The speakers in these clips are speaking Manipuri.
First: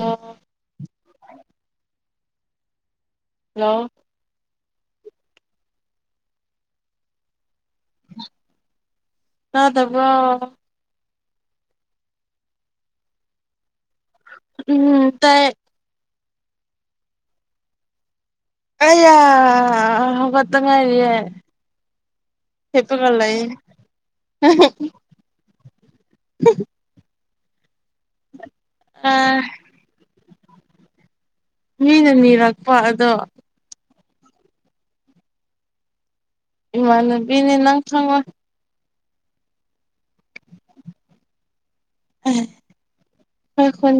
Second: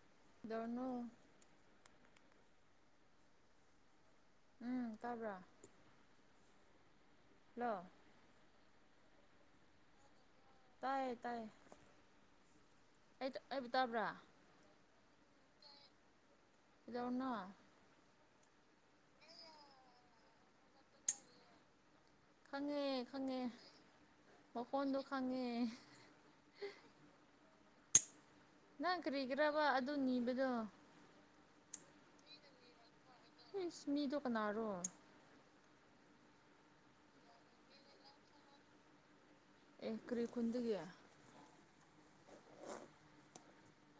ꯑꯣ ꯗꯅ ꯍꯜꯂꯣ ꯎꯝ ꯇꯥꯕ꯭ꯔꯥ ꯂ ꯇꯗ ꯋꯥ ꯇ ꯎꯝ ꯇ ꯏꯗꯣ ꯑꯣꯟꯅꯣ ꯑꯩ ꯌꯥ ꯑ ꯍꯧꯈꯠꯇ ꯉꯥꯏꯔꯤꯌꯦꯦ ꯈꯪꯉꯦ ꯈꯪꯉꯦ ꯃꯀꯣꯟꯗꯣ ꯈꯪꯉꯦ [unintelligible] ꯅꯪ ꯑ ꯀꯔꯤꯒ꯭ꯔꯕ ꯑꯗꯨ ꯅꯤꯕꯗꯣ ꯃꯤꯅ ꯅꯤꯔꯛꯄ ꯑꯗꯣ ꯏꯁ ꯃꯤꯗꯣ ꯀꯅꯥꯔꯣ ꯏꯃꯅꯦ ꯅꯤ ꯅꯪ ꯊꯥꯡꯕ ꯑꯦ ꯀ꯭ꯔꯤ ꯈꯨꯨꯟꯗꯤꯌꯥ ꯑ ꯀꯟ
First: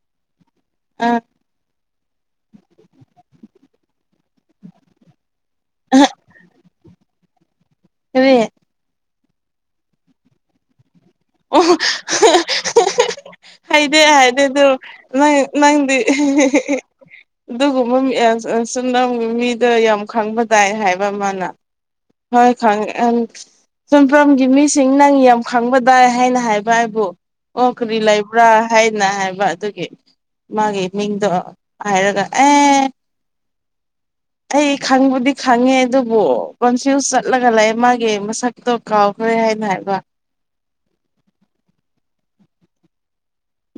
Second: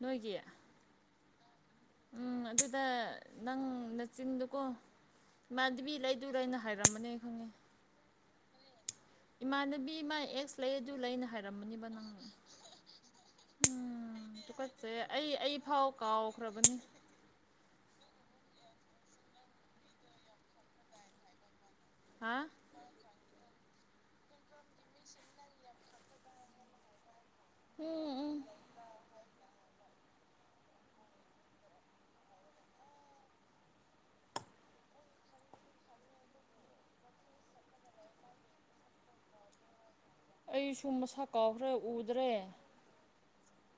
ꯅꯣꯏꯒꯌꯥ ꯑꯞ ꯎꯝ ꯑꯗꯨꯗ ꯅꯪ ꯅ ꯆꯤꯟꯗꯨꯀꯣ ꯏꯃꯥꯟꯗꯨꯕꯤ ꯂꯩꯗꯨ ꯂꯩꯅ ꯍꯥꯏꯔꯝꯕꯅꯦ ꯈꯪꯉꯦ ꯍꯦ ꯏꯃꯅꯕꯤ ꯑꯦꯁ ꯂꯩ ꯑꯗꯨ ꯂꯩꯅ ꯑꯣ ꯍꯥꯏꯔꯝꯕꯅꯦꯕ ꯅꯪ ꯍꯗꯦ ꯎꯝ ꯍꯥꯏꯗ ꯑꯗꯨꯣ ꯇꯨꯀꯠꯆꯩ ꯑꯩ ꯅꯪ ꯑꯩ ꯐꯥꯎ ꯅꯪꯗꯤ ꯀꯥꯎꯈ꯭ꯔꯕꯅꯤ ꯑꯗꯨꯒꯨꯝꯕ ꯁꯨꯝꯅ ꯃꯤꯗ ꯌꯥꯝ ꯈꯪꯕ ꯇꯥꯏ ꯍꯥꯏꯕ ꯑꯃꯅ ꯍꯥ ꯍꯣꯏ ꯈꯪꯉ ꯑ ꯆꯨꯝꯐꯝꯐꯝꯒꯤ ꯃꯤꯁꯤꯡ ꯅꯪ ꯌꯥꯝ ꯈꯪꯕꯗꯥꯏ ꯍꯥꯏꯅ ꯍꯥꯏꯕ ꯍꯥꯏꯕꯨ ꯑꯣ ꯀꯔꯤ ꯎꯝ ꯎꯝ ꯂꯩꯕ꯭ꯔꯥ ꯍꯥꯏꯅ ꯍꯥꯏꯕ ꯑꯗꯨꯒꯤ ꯃꯥꯒꯤ ꯃꯤꯡꯗꯣ ꯍꯥꯏꯔꯒ ꯑꯦ ꯑꯩ ꯈꯪꯕꯨꯗꯤ ꯈꯪꯉꯦ ꯑꯗꯨꯕꯨ ꯀꯟꯐ꯭ꯌꯨꯁ ꯆꯠꯂꯒ ꯂꯩꯥꯛꯦ ꯃꯥꯒꯤ ꯃꯁꯛꯇꯣ ꯀꯥꯎ ꯍꯣꯏ ꯍꯥꯏꯅ ꯍꯥꯏꯕ ꯑꯩꯁꯨ ꯃꯁꯛ ꯀꯥꯎꯈ꯭ꯔꯦ ꯎꯗ꯭ꯔꯦ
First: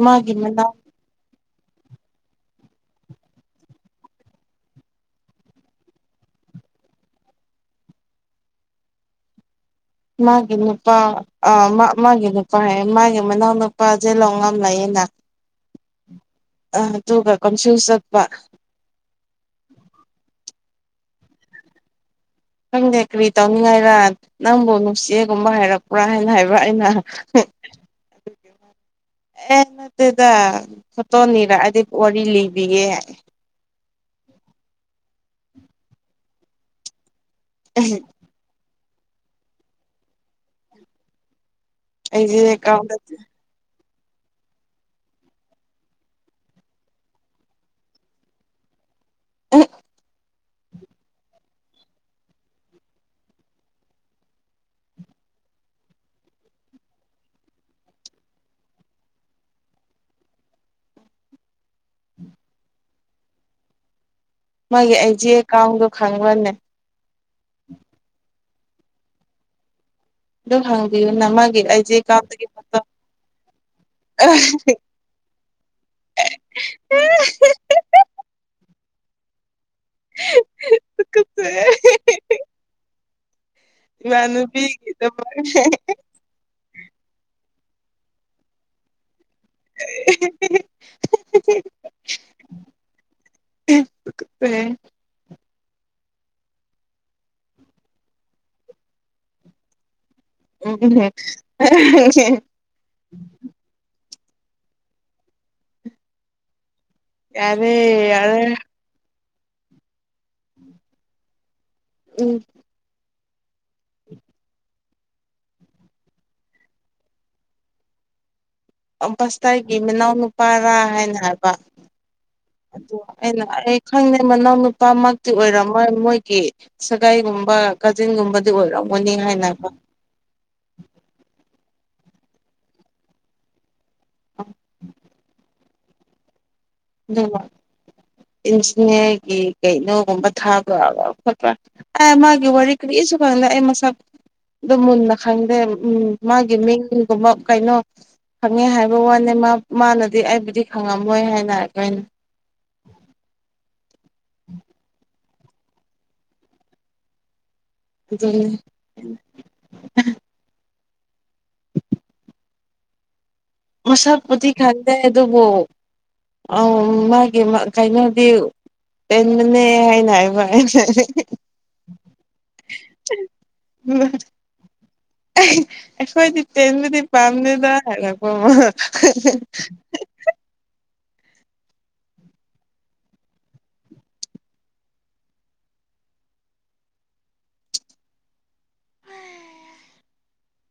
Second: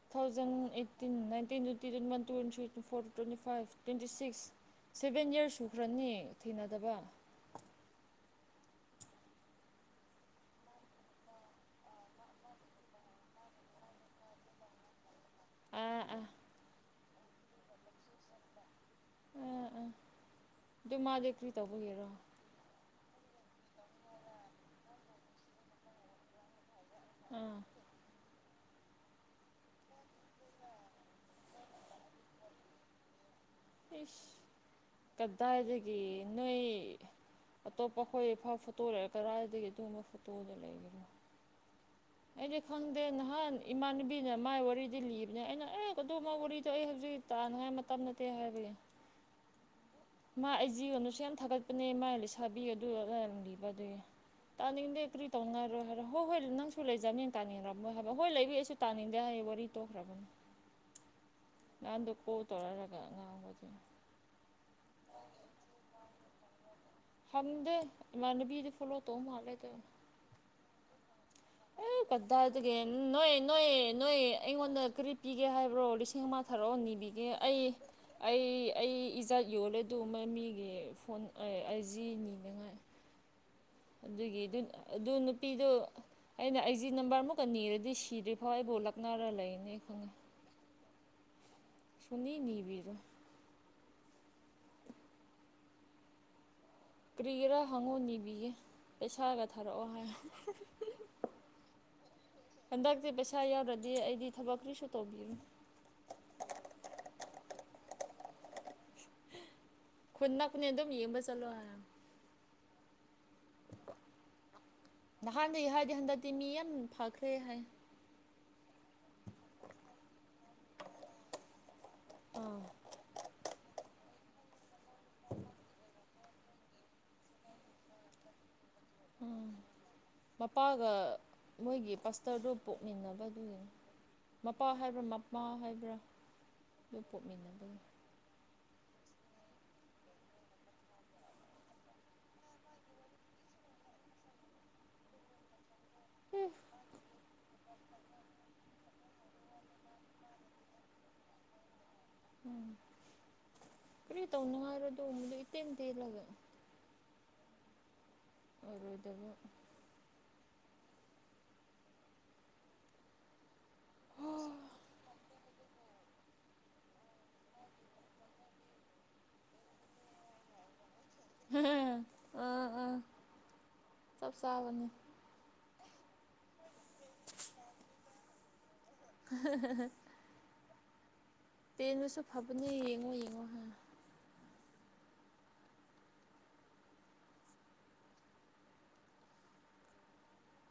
ꯃꯥꯒꯤ ꯊꯥꯎꯖꯟ ꯃꯅꯥꯎ eighteen twenty four twenty five twenty six seven years ꯁꯨꯈ꯭ꯔꯅꯤ ꯊꯦꯡꯅꯗꯕ [unintelligible] ꯃꯥꯒꯤ ꯅꯨꯄꯥ ꯑ ꯃꯥꯒꯤ ꯅꯨꯄꯥ ꯍꯥꯏ ꯃꯥꯒꯤ ꯃꯅꯥꯎ ꯅꯨꯄꯥ ꯆꯦꯜꯍꯧ ꯉꯝ ꯂꯩꯌꯦ [unintelligible] ꯑꯝ ꯑ ꯑ ꯇꯒ ꯀꯟꯐꯌꯁ ꯑꯄ ꯎꯝ ꯎꯝ ꯑꯗꯨ ꯃꯥꯗꯤ ꯀꯔꯤ ꯇꯧꯕꯒꯦꯔꯣ ꯈꯪꯗꯦ ꯀꯔꯤ ꯇꯧꯅꯤꯡꯉꯥꯏꯔ ꯅꯪꯕꯨ ꯅꯨꯡꯁꯤꯌꯦꯒꯨꯝꯕ ꯍꯥꯏꯔꯛꯄ꯭ꯔꯥ ꯍꯥꯏꯅ ꯍꯥꯏꯕ꯭ꯔꯥ ꯑꯩꯅ ꯍ ꯑꯥ [unintelligible] [inaudible] [unintelligible] [inaudible] ꯑꯦ ꯅ ꯑꯗꯨꯗ ꯐꯣꯇꯣꯅꯤꯔꯛꯑꯗꯤ ꯋꯥꯔꯤ ꯂꯤꯕꯤꯌꯦꯦ ꯀꯗꯥ ꯍꯥꯏꯗꯒꯤ ꯏ ꯅ ꯑꯇꯣꯞꯄ ꯑꯩꯈꯣꯏꯐ ꯐꯣꯇꯣ ꯂꯩꯔꯦ ꯀꯗꯥꯥꯏꯗꯒꯤ ꯑꯗꯨꯒꯨꯝꯕ ꯐꯣꯇꯣꯗ ꯂꯩꯒꯅꯣ ꯑꯩꯒꯤ ꯀꯗꯦ ꯏꯃꯥꯟꯅꯕꯤꯅ ꯃꯥꯏ ꯋꯥꯔꯤꯗꯤ ꯂꯤꯕꯅꯦ ꯑꯩꯅ ꯑꯦ ꯀꯗꯧꯃ ꯋꯥꯔꯤꯗꯣ ꯑꯩ ꯍꯧꯖꯤꯛ ꯇꯥꯅꯉꯥꯏ ꯃꯇꯝꯗ ꯑ [unintelligible] [inaudible] ꯃꯥ ꯑꯩ ꯖꯤꯣꯟꯗꯁꯨ ꯌꯥꯝ ꯊꯥꯒꯠꯄꯅꯦ ꯃꯥꯥꯏ ꯂꯩꯁꯥꯕꯤ ꯑꯗꯨ ꯂꯩꯔꯝꯕꯤꯕ ꯑꯗꯨ ꯇꯥꯅꯤꯡꯗꯦ ꯀ꯭ꯔꯤ ꯇꯧꯅꯔꯣꯏ ꯍꯥꯏꯔꯣ ꯍꯣꯏ ꯍꯣꯏ ꯅꯪꯁꯨ ꯂꯩꯖꯕꯅꯦ ꯇꯥꯅꯤꯡꯔꯝꯃꯣꯏ ꯍꯥꯏꯕ ꯍꯣꯏ ꯂꯩꯕꯏ ꯑꯩꯁꯨ ꯇꯥꯅꯤꯡꯗꯦ ꯍꯥꯏ ꯋꯥꯔꯤꯔꯤ ꯇꯣꯛꯈ꯭ꯔꯕꯨꯝ ꯉꯥꯟꯗꯨ ꯀ ꯇꯧꯔ ꯂꯒ ꯉꯕꯗꯤ ꯃꯥꯒꯤ ꯑꯩ ꯖꯤ ꯑꯦꯀꯥꯎꯟꯗꯣ ꯈꯪꯕꯅꯦ ꯍꯗ ꯃꯅꯕꯤꯗ ꯐꯂꯣ ꯇꯣ ꯃꯥꯂꯦ ꯇ ꯗꯣ ꯍꯪꯕꯤ ꯦ [unintelligible] [inaudible] ꯀꯗꯥꯏꯗꯒꯦ ꯅꯣꯏ ꯅꯣꯏ ꯅꯣꯏ ꯑꯩꯉꯣꯟꯗ ꯀꯔꯤ ꯄꯤꯒꯦ ꯍꯥꯏꯕ꯭ꯔꯣ ꯂꯤꯁꯤꯡ ꯑꯃ ꯊꯥꯔꯛꯑꯣ ꯅꯤꯕ ꯗꯒꯤ ꯑꯩ ꯑꯩ ꯑꯩ ꯏꯖꯥꯠ ꯌꯣꯜꯂꯦꯗ ꯃꯃꯤꯒꯤ ꯐꯣꯟ ꯑꯁꯤꯖꯤꯅꯤꯅꯉꯥꯏ ꯑꯗꯨꯒꯤ ꯑꯗꯨ ꯏꯃꯥꯟꯅꯕꯤꯒꯤꯗꯃꯛ ꯅꯨꯄꯤꯗꯨ ꯑꯩꯅ ꯑꯩꯖꯤ ꯅꯝꯕꯔꯃꯨꯛ ꯀꯅꯤꯔꯗꯤ ꯁꯤꯔꯤ ꯐꯋꯥ ꯣꯂꯛꯅꯔ [unintelligible] [inaudible] ꯁꯅꯤꯅꯤꯕꯤꯔ [unintelligible] [inaudible] ꯀꯔꯤꯒꯔꯥ ꯍꯪꯉꯨ ꯅꯤꯕꯤꯒꯦ ꯄꯩꯁꯥꯒ ꯊꯥꯔꯛꯑꯣ ꯍꯥꯏ ꯎꯝ ꯎꯝ ꯑ ꯊꯕꯀꯔꯤꯁꯨ ꯇꯣꯧꯕ ꯌꯥꯔꯦ ꯌꯥꯔꯦ ꯈꯨꯅꯥ ꯈꯨꯅꯗꯣ ꯃꯤꯡꯕ ꯆꯠꯂꯔ ꯎꯝ ꯅꯍꯥꯟꯗꯒꯤ ꯍꯥꯏꯔꯗꯤ ꯍꯟꯗꯛꯇꯤ ꯃꯤ ꯌꯥꯝ ꯐꯈ꯭ꯔꯦ ꯍꯥꯏ ꯁꯇꯥꯏꯒꯤ ꯃꯅꯥꯎꯅ ꯅꯨꯄꯥꯔꯥ ꯍꯥꯏꯅ ꯍꯥꯏꯕ ꯑꯥ ꯑꯗꯨ ꯑꯩꯅ ꯈꯪꯗꯦ ꯃꯅꯥꯎꯅ ꯅꯨꯄꯥꯃꯛꯇꯤ ꯑꯣꯏꯔꯝꯃꯣꯏ ꯃꯣꯏꯒꯤ ꯁꯒꯥꯏꯒꯨꯝꯕ ꯀꯥꯖꯤꯟꯒꯨꯝꯕꯗꯤ ꯑꯣꯏꯔꯝꯃꯣꯏ ꯎꯝ ꯃꯄꯒ ꯃꯣꯏꯒꯤ ꯀꯁꯇꯔꯠꯇꯣ ꯄꯣꯛꯃꯤꯟꯅꯕꯗꯨꯒꯤꯅꯤ ꯃꯄꯥ ꯍꯥꯏꯕ꯭ꯔꯥ ꯃꯄꯥ ꯍꯥꯏꯕ꯭ꯔꯥ ꯑꯗꯨ ꯄꯣꯛꯃꯤꯟꯅꯕꯒꯤ ꯏ [unintelligible] [inaudible] ꯒꯤ ꯀꯩꯅꯣꯒꯨꯝꯕ ꯊꯥꯕ ꯈꯣꯠꯄ꯭ꯔꯥ ꯑ ꯃꯥꯒꯤ ꯋꯥꯔꯤ ꯀꯔꯤꯁꯨ ꯈꯪꯗꯦ ꯑꯩ ꯃꯁꯛ ꯑꯗꯨ ꯃꯨꯟꯅ ꯈꯪꯗꯦ ꯎꯝ ꯃꯥꯒꯤ ꯃꯤꯡꯒꯨꯝꯕ ꯀꯩꯅꯣ ꯈꯪꯉꯦ ꯍꯥꯏꯕ ꯋꯥꯅꯦ ꯃꯥꯅꯗꯤ ꯑꯩꯕꯨꯗꯤ ꯈꯪꯉꯝꯃꯣꯏ ꯍꯥꯏꯅꯦ ꯀꯔꯤ ꯇꯧꯅꯉꯥꯏꯔꯗꯕꯗꯣ ꯏꯇꯦꯟ ꯇꯦꯜꯂꯒ ꯎꯝ ꯑꯣꯏꯔꯣꯏꯗꯕ [unintelligible] [inaudible] ꯃꯁꯥ ꯄꯊꯤ ꯈꯗꯦ ꯑꯗꯨꯕꯨ ꯑ ꯃꯥꯒꯤ ꯀꯩꯅꯣꯗꯤ ꯑꯦꯟꯅ ꯍꯥꯏꯅ ꯍꯥꯏ ꯃꯥꯅ ꯑ ꯑ ꯁꯕꯅꯤ [unintelligible] [inaudible] ꯑꯩꯈꯣꯏꯗꯤ ꯇꯦꯟꯕꯗꯤ ꯄꯥꯝꯗꯗ ꯍꯥꯏꯔꯛꯄꯃ [unintelligible] [inaudible] ꯇꯦꯟꯕꯁꯨ ꯐꯕꯅꯦ ꯌꯦꯡꯉꯣ ꯌꯦꯡꯉꯣ ꯍꯥꯪ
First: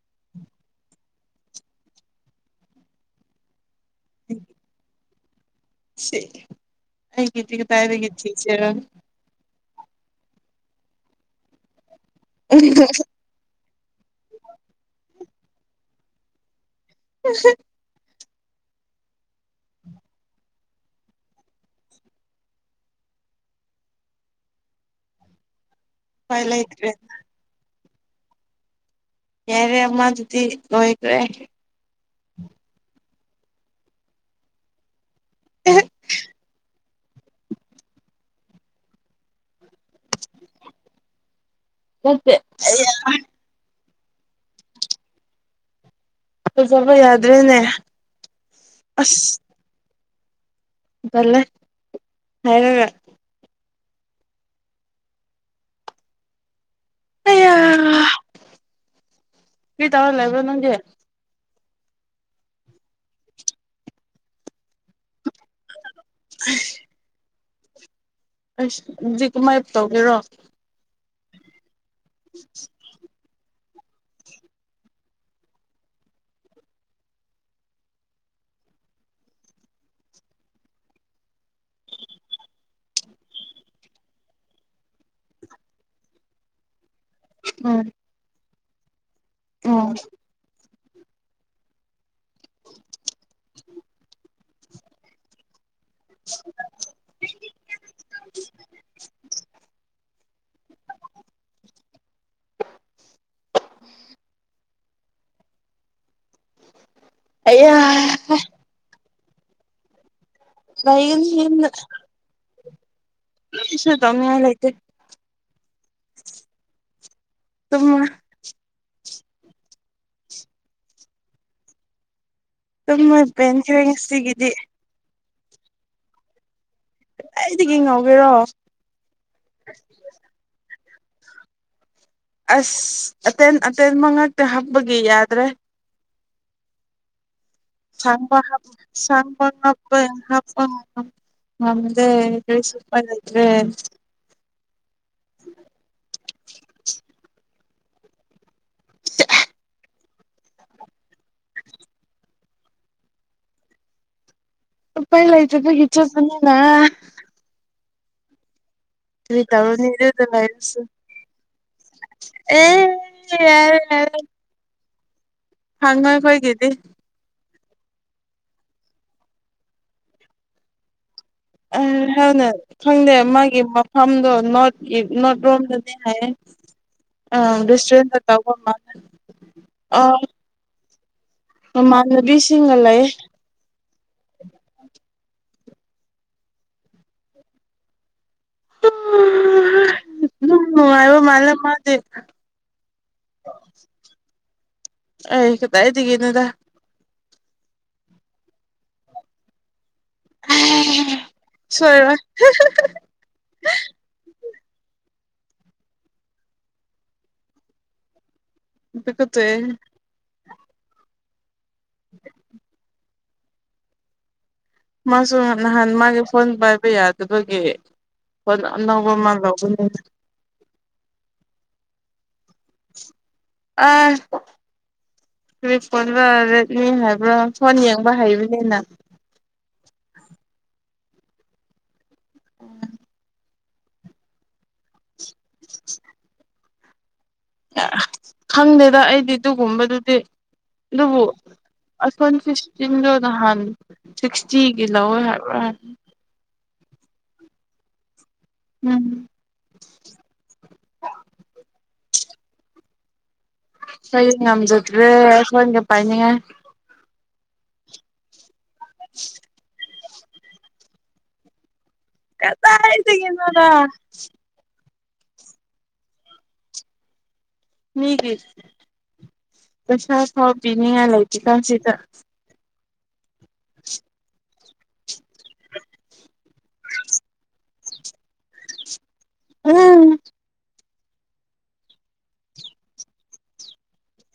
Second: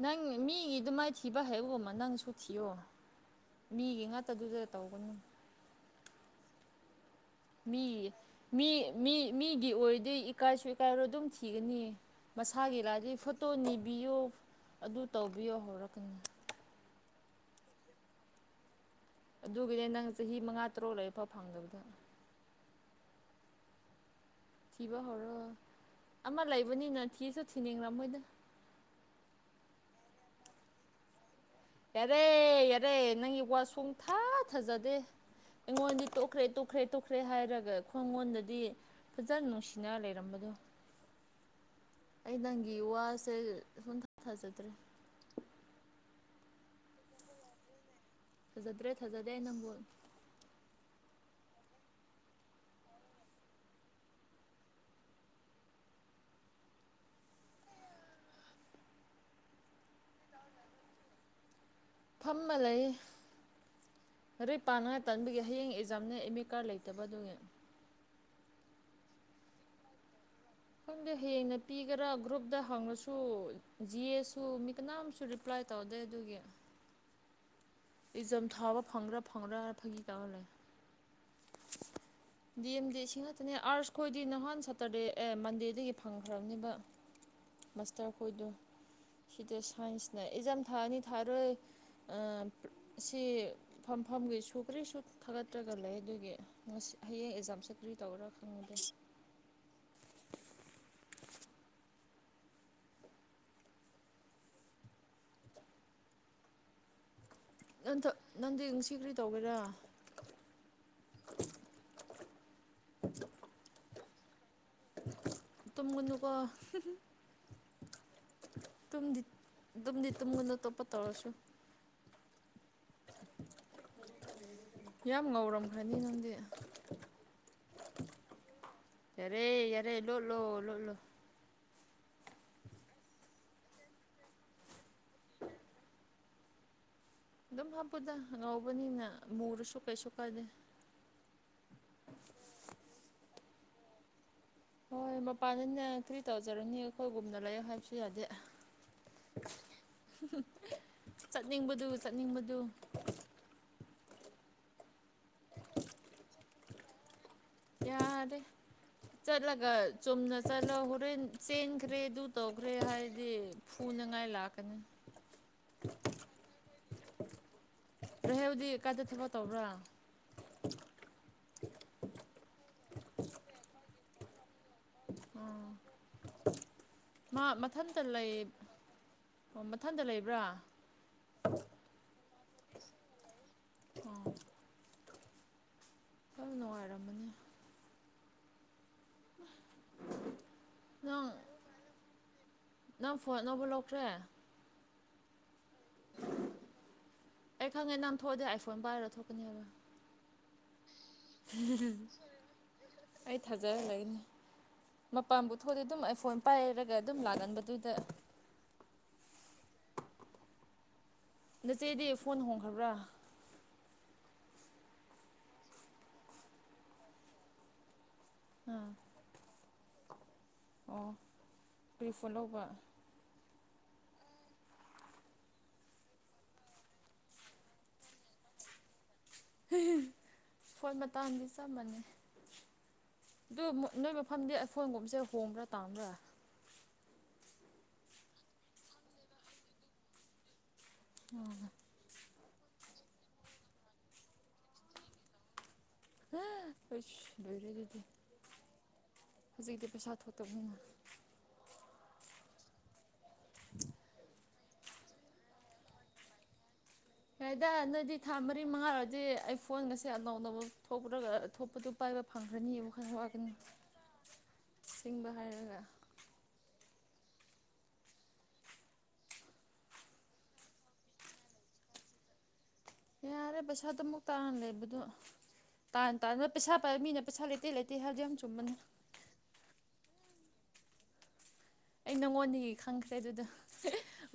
ꯅꯪ ꯃꯤꯒꯤꯗꯨ ꯃꯥꯏꯊꯤꯕ ꯍꯥꯏ ꯎ ꯑꯃ ꯅꯪꯁꯨ ꯊꯤꯌꯣ꯫ ꯃꯤꯒꯤ ꯉꯇ ꯑꯗꯨꯗ ꯇꯧꯒꯅꯨ꯫ ꯁꯤ ꯑꯩꯒꯤꯇꯤ ꯀꯇꯥꯏꯗꯒꯤ ꯊꯤꯁꯤꯔ꯫ ꯒꯤ ꯑꯣꯏꯔꯗꯤ ꯏꯀꯥꯏꯁꯨ ꯏꯀꯥꯏꯔꯣ ꯑꯗꯨꯝ ꯊꯤꯒꯅꯤ ꯃꯁꯥꯒꯤ ꯂꯥꯏꯗꯤ ꯐꯣꯇꯣ ꯅꯤ꯫ ꯕꯤꯌꯨ ꯑꯗꯨ ꯇꯧꯕꯤꯌꯣ ꯍꯧꯔꯛꯀꯅꯤ꯫ [unintelligible] ꯑꯗꯨꯒꯤꯅꯦ ꯅꯪ ꯆꯍꯤ ꯃꯉꯥ ꯇꯔꯨꯛ ꯂꯩꯐ ꯐꯪꯗꯕꯗ꯫ ꯊꯤꯕ ꯍꯧꯔꯣ ꯑꯃ ꯎꯄꯥꯏ ꯂꯩꯇ꯭ꯔꯦ ꯂꯩꯕꯅꯤꯅ ꯊꯤꯁꯨ ꯊꯤꯅꯤꯡꯔꯝꯃꯣꯏꯗ꯫ ꯑꯦꯔꯦ ꯑꯃꯃꯥ ꯑꯗꯨꯗꯤ ꯂꯣꯏꯈꯔꯦ꯫ ꯌꯥꯔꯦ ꯌꯥꯔꯦ ꯅꯪꯒꯤ ꯋꯥ ꯁꯨꯡꯊꯥ ꯊꯖꯗꯦ꯫ ꯑꯩꯉꯣꯟꯗꯤ ꯇꯣꯛꯈ꯭ꯔꯦ ꯇꯣꯛꯈ꯭ꯔꯦ ꯇꯣꯛꯈ꯭ꯔꯦ ꯍꯥꯏꯔꯒ ꯈꯣꯡꯉꯣꯟꯗꯗꯤ ꯐꯖꯅ ꯅꯨꯡꯁꯤ꯫ ꯁꯤꯅ ꯂꯩꯔꯝꯕꯗꯣ ꯅꯠꯇꯦ ꯑꯩ ꯅꯪꯒꯤ ꯋꯥꯁꯦ ꯁꯨꯝ꯫ ꯊꯖꯗ꯭ꯔꯦ꯫ ꯐꯖꯕ ꯌꯥꯗ꯭ꯔꯦꯅꯦ꯫ ꯐꯥꯖꯗ꯭ꯔꯦ ꯑꯁ ꯊꯥꯖꯗꯦ ꯅꯝꯕꯨ꯫ ꯇꯜꯂꯦ ꯍꯥꯏꯔꯒ꯫ ꯑꯥꯌꯥ ꯀꯔ꯭ꯤ ꯇꯧꯔ ꯂꯥꯏꯕ꯭ꯔꯣ ꯅꯪꯗꯤ꯫ ꯐꯝꯃ ꯂꯩ ꯑꯔꯩ ꯄꯥꯅꯉꯥꯏ ꯇꯟꯕꯒꯤ ꯍꯌꯦꯡ꯫ ꯑꯦꯛꯖꯥꯝꯅ ꯑꯦꯝ ꯑꯦ ꯀꯥꯔ ꯂꯩꯇꯕ ꯑꯗꯨꯅꯦ꯫ ꯑꯁ ꯀꯃꯥꯏꯞ ꯇꯧꯒꯦꯔꯣ꯫ ꯈꯪꯗꯣ ꯍꯦꯟꯅ ꯄꯤꯒꯦꯔꯥ ꯒ꯭ꯔꯨꯞꯇ ꯍꯪꯂꯁꯨ꯫ ꯖꯤꯌꯦꯁꯨ ꯃꯤ ꯀꯅꯥꯝꯁꯨ ꯔꯤꯄ꯭ꯂꯥꯏ ꯇꯧꯗꯦ ꯑꯗꯨꯒꯤ꯫ ꯏꯖꯝ ꯊꯥꯕ ꯐꯪꯕ꯭ꯔꯥ ꯐꯪꯕ꯭ꯔꯥ ꯐꯥꯒꯤ ꯇꯧꯍꯜꯂꯦ꯫ ꯗꯦꯝꯗꯤ ꯁꯤ ꯅꯠꯇꯅꯦ ꯑꯥꯔꯁ ꯈꯣꯏꯗꯤ ꯅꯍꯥꯟ ꯁꯇꯔꯗꯦ ꯑꯦ ꯃꯟꯗꯦꯗꯒꯤ ꯐꯪꯈ꯭ꯔꯕꯅꯦꯕ꯫ ꯎꯝ ꯃꯁꯇꯔ ꯈꯣꯏꯗꯣ꯫ ꯁꯤꯇ ꯎꯝ ꯁꯥꯏꯟꯁꯅ ꯑꯦꯛꯖꯥꯝ ꯊꯅꯤ ꯊꯔꯣꯏ꯫ ꯁꯤ ꯐꯝꯐꯝꯒꯤ ꯁꯨ ꯀꯔꯤꯁꯨ ꯊꯥꯒꯠ꯫ ꯇ꯭ꯔꯒ ꯂꯩ ꯑꯗꯨꯒꯤ ꯉ ꯍꯌꯦꯡ ꯑꯦꯛꯖꯥꯝ ꯆꯠꯇ꯭ꯔꯤ ꯇꯧꯔ ꯈꯪꯉꯗꯦ꯫ [unintelligible] ꯑꯌꯥ꯫ ꯅꯪ ꯅꯪꯗꯤ ꯉꯁꯤ ꯀꯔꯤ ꯇꯧꯒꯦꯔꯥ꯫ ꯃꯌꯨꯝꯅꯤꯅ ꯁꯨ ꯇꯧꯅꯤꯉꯥꯏ ꯂꯩꯥꯏꯇ꯫ ꯇꯨꯝꯒꯅꯨꯀꯣ꯫ ꯇꯨꯃꯣꯏ꯫ ꯇꯨꯝꯗꯤ ꯇꯨꯝꯗꯤ ꯇꯨꯝꯃꯨꯅꯨ ꯇꯣꯞꯄ ꯇꯧꯔꯁꯨ꯫ ꯇꯏꯕꯦꯟ ꯄꯦꯟꯈꯔ꯭ꯦ ꯉꯁꯤꯒꯤꯗꯤ꯫ ꯌꯥꯝ ꯉꯧꯔꯝꯈ꯭ꯔꯅꯤ ꯅꯪꯗꯤ꯫ ꯑꯩꯗꯒꯤ ꯉꯧꯒꯦꯔꯣ ꯌꯥꯔꯦ ꯌꯥꯔꯦ ꯂꯣꯠꯂꯣ ꯂꯣꯠꯂꯣ꯫ ꯑꯁ ꯑꯇꯦꯟ ꯑꯇꯦꯟꯃ ꯉꯛꯇ ꯍꯞꯄꯒꯤ ꯌꯥꯗ꯭ꯔꯦ꯫ ꯑꯗꯨꯝ ꯍꯥꯞꯄꯨꯗ ꯁꯄ ꯍꯥ ꯉꯧꯕꯅꯤꯅ ꯁꯥꯡꯄ ꯃꯨꯔꯁꯨ ꯍꯥꯄ ꯀꯩꯁꯨ ꯀꯥꯏꯗꯦ ꯍꯥꯞꯄ꯫ ꯅꯝꯗꯦ ꯁꯨꯄꯔꯗ꯭ꯔꯦ꯫ ꯍꯣꯏ ꯃꯄꯥꯟꯗꯅꯦ ꯀꯔꯤ ꯇꯧꯖꯔꯅꯤ ꯑꯩꯈꯣꯏꯒꯨꯝꯅ ꯂꯩꯌꯨ ꯍꯥꯏꯕꯁꯨ ꯌꯥꯗꯦ꯫ ꯆꯠꯅꯤꯡꯕꯗꯨ ꯆꯠꯅꯤꯡꯕꯗꯨ꯫ ꯄꯥꯏ ꯂꯥꯏꯆꯦ ꯇꯒꯤꯈꯤꯆꯔ ꯄꯨꯅꯤꯅ꯫ ꯌꯥꯗꯦ꯫ ꯆꯠꯂꯒ ꯇꯧꯔꯨꯅꯤ ꯑꯗꯨꯗ ꯆꯨꯝꯅ ꯆꯠꯂ ꯂꯩꯔꯁꯨ ꯍꯣꯔꯦꯟ ꯆꯦꯟꯈ꯭ꯔꯦ ꯑꯗꯨ ꯇꯧꯈ꯭ꯔꯦ ꯑꯦ ꯍꯥꯏꯗꯤ ꯐꯨ꯫ ꯅꯉꯥꯏ ꯂꯥꯛꯀꯅꯤ꯫ ꯐꯉꯦ ꯈꯣꯏꯒꯤꯗꯤ꯫ ꯔꯍꯦꯕꯗꯤ ꯀꯥꯏꯗ ꯊꯄ ꯇꯧꯕ꯭ꯔꯥ꯫ ꯑ ꯍꯅ ꯈꯪꯗꯦ ꯃꯥꯒꯤ ꯃꯐꯝꯗꯣ ꯅꯠ ꯂ꯭ꯔꯣꯝ ꯑꯣ ꯅꯗꯤ ꯃꯥ ꯃꯊꯟꯇ ꯂꯩ ꯑꯣ ꯃꯊꯟꯇ ꯂꯩꯕ꯭ꯔꯥ ꯎꯃꯥꯟꯅꯕꯤꯁꯤꯡꯁꯤꯡꯒ ꯂꯩ ꯀꯔ ꯅꯨꯡꯉꯥꯏꯔꯝꯃꯅꯤ ꯑꯣ ꯎꯝ ꯑ ꯅꯪ ꯃꯥꯂ ꯃꯥꯗ ꯅꯪ ꯐꯣꯟ ꯑꯅꯧꯕ ꯂꯧꯈ꯭ꯔꯦ ꯑꯩ ꯀꯗꯥ ꯏꯗꯤꯒꯦꯅꯗ ꯑꯩ ꯈꯪꯉꯦ ꯅꯪ ꯊꯣꯛꯑꯗꯤꯦ ꯑꯥꯏꯐꯣꯟ ꯄꯥꯏꯔ ꯊꯣꯛꯀꯅꯦꯕ ꯁꯣꯏꯔ ꯃꯄꯥꯝꯕꯨ ꯊꯣꯛꯑꯗꯤꯦ ꯑꯗꯨꯝ ꯑꯩꯐꯣꯟ ꯄꯥꯏꯔꯒ ꯑꯗꯨꯝ ꯂꯥꯛꯒꯟꯕꯗꯨꯗ ꯄ ꯀ ꯇꯦ ꯅꯆꯦꯗꯤ ꯐꯣꯟ ꯍꯣꯡꯈ꯭ꯔꯕ꯭ꯔꯥ ꯃꯥꯁꯨ ꯅꯍꯥꯟ ꯃꯥꯒꯤ ꯐꯣꯟ ꯄꯥꯏꯕ ꯌꯥꯗꯕꯒꯤ ꯍꯣꯏꯅ ꯑꯥ ꯑꯅꯧꯕ ꯑꯃꯜ ꯂꯧꯧꯕꯅꯤ ꯑꯣ ꯀꯔꯤꯐꯣ ꯂꯧꯕ ꯑ ꯀꯔꯤ ꯐꯣꯟꯗ ꯔꯦꯗꯃꯤ ꯍꯥꯏꯕ꯭ꯔꯥ ꯐꯣꯟ ꯌꯦꯡꯕ ꯍꯩꯕꯅꯤꯅ ꯐꯣꯏ ꯃꯇꯥꯡꯗꯤ ꯆꯝꯃꯅꯤ ꯑꯗꯨ ꯅꯣꯏ ꯃꯐꯝꯗꯤ ꯑꯩ ꯐꯣꯟꯒꯨꯝꯕꯁꯦ ꯍꯣꯡꯕ꯭ꯔꯥ ꯇꯥꯕ꯭ꯔꯥ ꯈꯪꯗꯦꯗ ꯑꯩꯗꯤ ꯑꯗꯨꯒꯨꯝꯕꯗꯨꯗꯤ ꯑꯗꯨꯕꯨ ꯑꯁ ꯐꯣꯟ ꯐꯤꯐꯇꯤꯟꯗꯣ ꯅꯍꯥꯟ ꯁꯤꯛꯁꯇꯤꯒꯤ ꯂꯧꯋꯦ ꯍꯥꯏꯕ꯭ꯔꯥ ꯍꯥꯏꯅꯤ ꯍ ꯀ ꯂꯩꯗꯗꯤ ꯎꯝ ꯍꯧꯖꯤꯛꯗꯤ ꯄꯩꯁꯥ ꯊꯣꯛꯇꯕꯅꯤꯅ ꯍ ꯉꯝꯖꯗ꯭ꯔꯦ ꯁꯒ ꯄꯥꯏꯅꯤꯡꯉ ꯌꯥꯏꯗ ꯅꯣꯏꯗꯤ ꯊꯥ ꯃꯔꯤ ꯃꯉꯥꯔꯗꯤ ꯑꯩ ꯐꯣꯟ ꯉꯁꯦ ꯅꯧꯅꯅꯕ ꯊꯣꯛꯈ ꯊꯣꯛꯄꯗꯨ ꯄꯥꯏꯕ ꯀꯁ ꯐꯪꯈ꯭ꯔꯅꯤ ꯍꯥꯏꯁꯤꯒꯤꯅꯗ ꯁꯤꯡꯕ ꯍꯥꯏꯔꯒ ꯃꯤꯒꯁ ꯍꯅꯤ ꯑꯂꯇ ꯀꯟꯁꯤꯗ ꯌꯥ ꯌꯥꯔꯦ ꯄꯩꯁꯥ ꯑꯗꯨꯃꯛꯇꯥꯅ ꯂꯩ ꯑꯗꯨꯗꯣ ꯇꯥ ꯇꯥꯅꯕ ꯄꯩꯁꯥ ꯄꯥꯏꯕ ꯃꯤꯅ ꯄꯩꯁꯥ ꯂꯩꯇꯦ ꯂꯩꯇꯦ ꯍꯥꯏꯕꯗꯤ ꯌꯥꯝ ꯆꯨꯝꯕꯅꯤ ꯎꯝ ꯑꯩ ꯅꯉꯣꯟꯗꯒꯤ ꯈꯪꯈ꯭ꯔꯦ ꯑꯗꯨꯗ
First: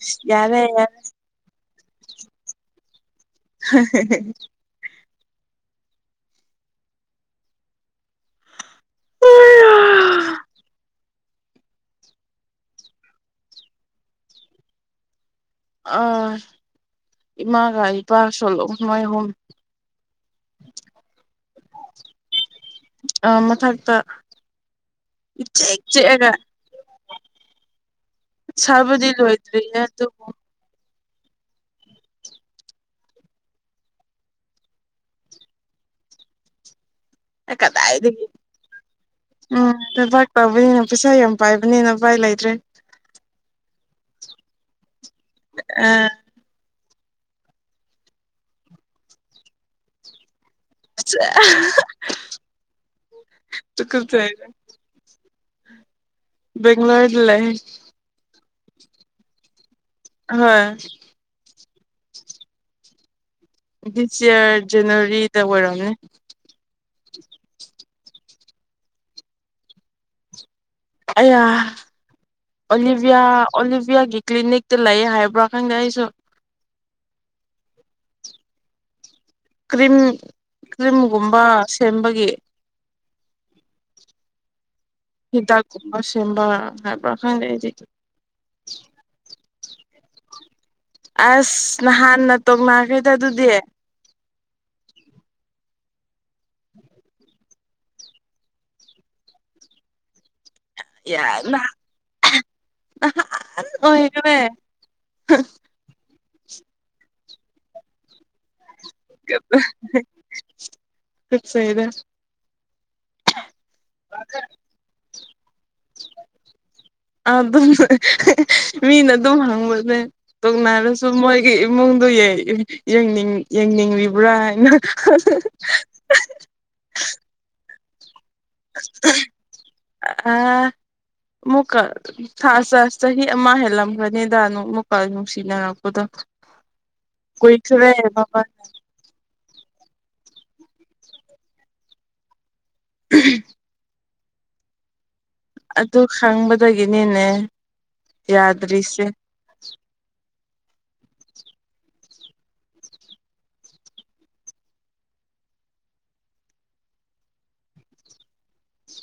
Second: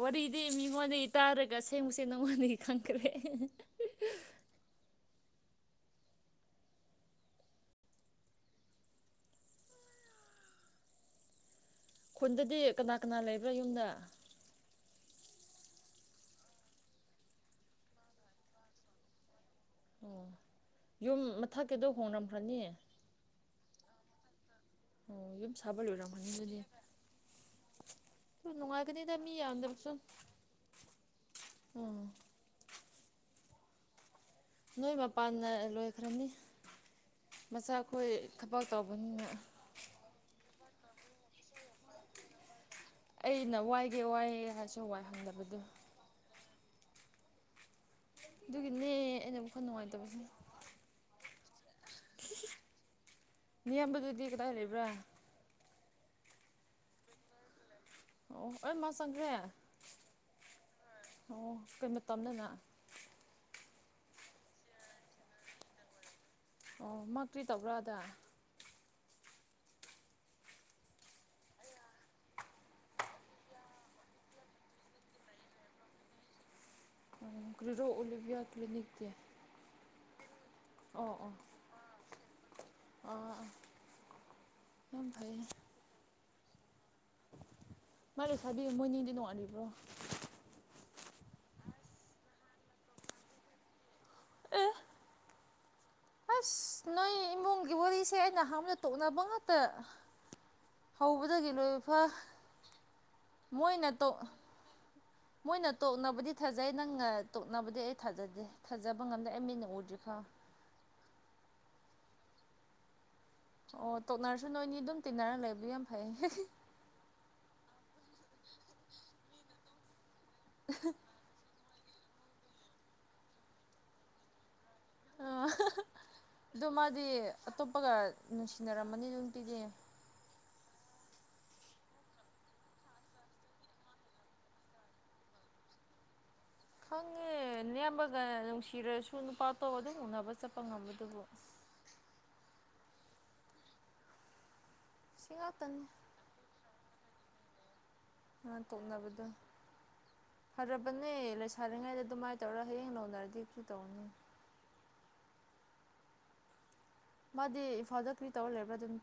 ꯋꯥꯔꯤꯗꯤ ꯌꯥꯔꯦ ꯌꯥꯔꯦ ꯃꯤꯉꯣꯟꯗꯒꯤ ꯇꯥꯔꯒ ꯍ ꯃꯨꯁꯦ ꯅꯧꯃꯥꯟꯅꯗꯤ ꯈꯪꯈ꯭ꯔꯦ [inaudible] ꯈꯨꯟꯗꯗꯤ ꯀꯅꯥ ꯀꯅꯥ ꯂꯩꯕ꯭ꯔꯥ ꯌꯨꯝꯗ ꯑ ꯏꯃꯥꯒ ꯏꯄꯥꯒ ꯁꯂꯣ ꯃꯣꯏ ꯍꯣꯝ ꯑꯣ ꯌꯨꯝ ꯃꯊꯛꯀꯤꯗꯣ ꯍꯣꯡꯡꯂꯝꯈ꯭ꯔꯅꯤ ꯑ ꯃꯊꯛꯇ ꯑꯣ ꯌꯨꯝ ꯁꯥꯕ ꯂꯣꯏꯔꯝꯒꯅꯤꯗꯨꯅꯤ ꯁꯕꯗꯤꯟ ꯂꯣꯏꯗ꯭ꯔꯔꯤꯦ ꯑꯗꯨ ꯑꯣ ꯅꯣꯏ ꯃꯄꯥꯟꯅ ꯂꯣꯏꯈ꯭ꯔꯅꯤ ꯀꯗꯥꯏꯗ ꯃꯆꯥꯈꯣꯏ ꯊꯕꯛ ꯇꯧꯕꯅꯤꯅ ꯎꯝ ꯄ ꯄꯩꯁꯥ ꯌꯥꯝ ꯄꯥꯏꯕꯅꯦꯅ ꯚꯥꯏ ꯂꯩꯗ꯭ꯔꯦ ꯑꯩꯅ ꯋꯥꯏꯒꯦ ꯋꯥꯏ ꯍꯥꯏꯁꯨ ꯋꯥꯏ ꯍꯪꯗꯕꯗꯨ ꯑ ꯑꯗꯨꯒꯤꯅꯦ ꯑꯩꯅꯕꯨ ꯈꯔ ꯅꯨꯡꯉꯥꯏꯇꯕꯒꯤꯅꯦ [inaudible] ꯌꯝꯕꯨꯗꯨꯗꯤ ꯀ ꯇꯨꯀꯠꯆꯩꯗ ꯇ ꯑ ꯂꯩꯦꯕ꯭ꯔꯥ ꯦꯡꯂꯨꯔꯤ ꯂꯩꯦ ꯑꯣ ꯑꯩ ꯃꯥ ꯆꯪꯈ꯭ꯔꯦ ꯍꯣꯏ ꯑꯣ ꯑꯩꯣꯏ ꯃꯇꯝꯅꯅ ꯗꯤꯁ ꯌꯌꯥꯔ ꯖꯅꯋꯥꯔꯤꯗ ꯑꯣꯏꯔꯣꯝꯅꯦ ꯑꯣ ꯃꯛꯇꯨꯤ ꯇꯧꯕ꯭ꯔꯥ ꯑꯗ ꯑꯌꯥ ꯑꯣꯂꯤꯚꯤꯌꯥ ꯑꯣꯂꯤꯚꯤꯌꯥꯒꯤ ꯀ꯭ꯂꯤꯅꯤꯛꯇ ꯂꯩ ꯍꯥꯏꯕ꯭ꯔꯥ ꯈꯪꯗꯦ ꯑꯩꯁꯨ ꯔꯤꯗꯣ ꯑꯣꯂꯤꯕꯤꯌꯥ ꯀ꯭ꯂꯤꯅꯤꯛꯗꯤ ꯀ꯭ꯔꯤꯝ ꯀ꯭ꯔꯤꯝꯒꯨꯝꯕ ꯁꯦꯝꯕꯒꯤ ꯑꯥ ꯑꯥ ꯌꯥꯝ ꯍꯥꯛꯕ ꯁꯤꯝꯕ ꯍꯥꯏ ꯃꯥꯂ ꯁꯥꯕꯤꯌ ꯃꯣꯏꯅꯤꯗꯤ ꯅꯣꯡꯉꯔꯤꯕ꯭ꯔꯣ ꯑꯁ ꯅꯍꯥꯟꯅ ꯇꯣꯡꯅꯒꯦꯗ ꯑꯗꯨꯗꯤ ꯑꯁ ꯅꯣꯏ ꯏꯃꯨꯡꯒꯤ ꯋꯥꯔꯤꯁꯦ ꯑꯩꯅ ꯑꯍꯝꯅ ꯇꯣꯛꯅꯕ ꯉꯥꯛꯇ ꯌꯥꯔ ꯍꯧꯕꯗꯒꯤ ꯅꯍꯥꯟ ꯂꯣꯏꯕ ꯃꯣꯏꯅ ꯑꯣꯏ ꯇꯣꯛ ꯍꯦꯒꯃꯦ ꯃꯣꯏꯅ ꯇꯣꯛꯅꯕꯗꯤ ꯊꯥꯖꯩ ꯅꯪꯅ ꯇꯣꯛꯅꯕꯗꯤ ꯑꯩ ꯊꯥꯖꯗꯦ ꯊꯥꯖꯕ ꯉꯝꯗꯦ ꯑꯩ ꯃꯤꯅ ꯎꯗ꯭ꯔꯤ ꯈꯥ ꯇꯨꯀꯠꯆꯩꯗ ꯑꯣ ꯇꯣꯛꯅꯔꯁꯨ ꯅꯣꯏꯅꯤ ꯑꯗꯨꯝ ꯇꯤꯟꯅꯔꯒ ꯂꯩꯕꯗꯤ ꯌꯥꯝ ꯐꯩ ꯑꯗꯨꯝ ꯃꯤꯅ ꯑꯗꯨꯝ ꯍꯪꯕꯅꯦ ꯇꯣꯛꯅꯥꯔꯁꯨ ꯃꯣꯏꯒꯤ ꯏꯃꯨꯡꯗ ꯌꯦꯅꯤꯡ ꯌꯦꯡꯅꯤꯡꯂꯤꯕ꯭ꯔꯥ ꯍꯥꯏꯅ ꯎ ꯑꯣ ꯃꯥꯗꯤ ꯑꯇꯣꯞꯄꯒ ꯅꯨꯡꯁꯤꯅꯔꯝꯃꯅꯤ ꯅꯨꯡꯇꯤꯅꯦ ꯑꯥ [inaudible] ꯑꯃꯨꯛꯀ ꯆꯍꯤ ꯑꯃ ꯍꯦꯜꯂꯝꯒꯅꯤꯗ ꯃꯨꯛꯀ ꯅꯨꯡꯁꯤꯅꯔꯛꯄꯗꯣ ꯈꯪꯉꯦ ꯀꯨꯏꯈ꯭ꯔꯦ ꯅꯦꯝꯕꯒ ꯃꯃꯜ ꯅꯨꯡꯁꯤꯔꯁꯨ ꯅꯨꯄꯥ ꯐꯇꯣ ꯑꯗꯨꯝ ꯎꯅꯕ ꯆꯠꯄ ꯉꯝꯕꯗꯨꯕꯨ ꯑꯁ ꯎ ꯁꯤ ꯉꯥꯛꯇꯅꯤ ꯑꯗꯨ ꯈꯪꯕꯗꯒꯤꯅꯤꯅꯦ ꯃꯥ ꯌꯥꯗ꯭ꯔꯤꯁꯦ ꯇꯣꯛꯅꯕꯗꯣ ꯐꯔꯕꯅꯦ ꯂꯩꯁꯥꯔꯤꯉꯩꯗ ꯑꯗꯨꯃꯥꯏꯅ ꯇꯧꯔ ꯍꯌꯦꯡ ꯅꯧꯅꯔꯗꯤ ꯀ ꯇꯧꯅꯤ ꯃꯥꯗꯤ ꯏꯝꯐꯥꯗꯔ ꯀꯔꯤ ꯇꯧꯔ ꯂꯩꯕ꯭ꯔꯥ ꯑꯗꯨꯝꯤ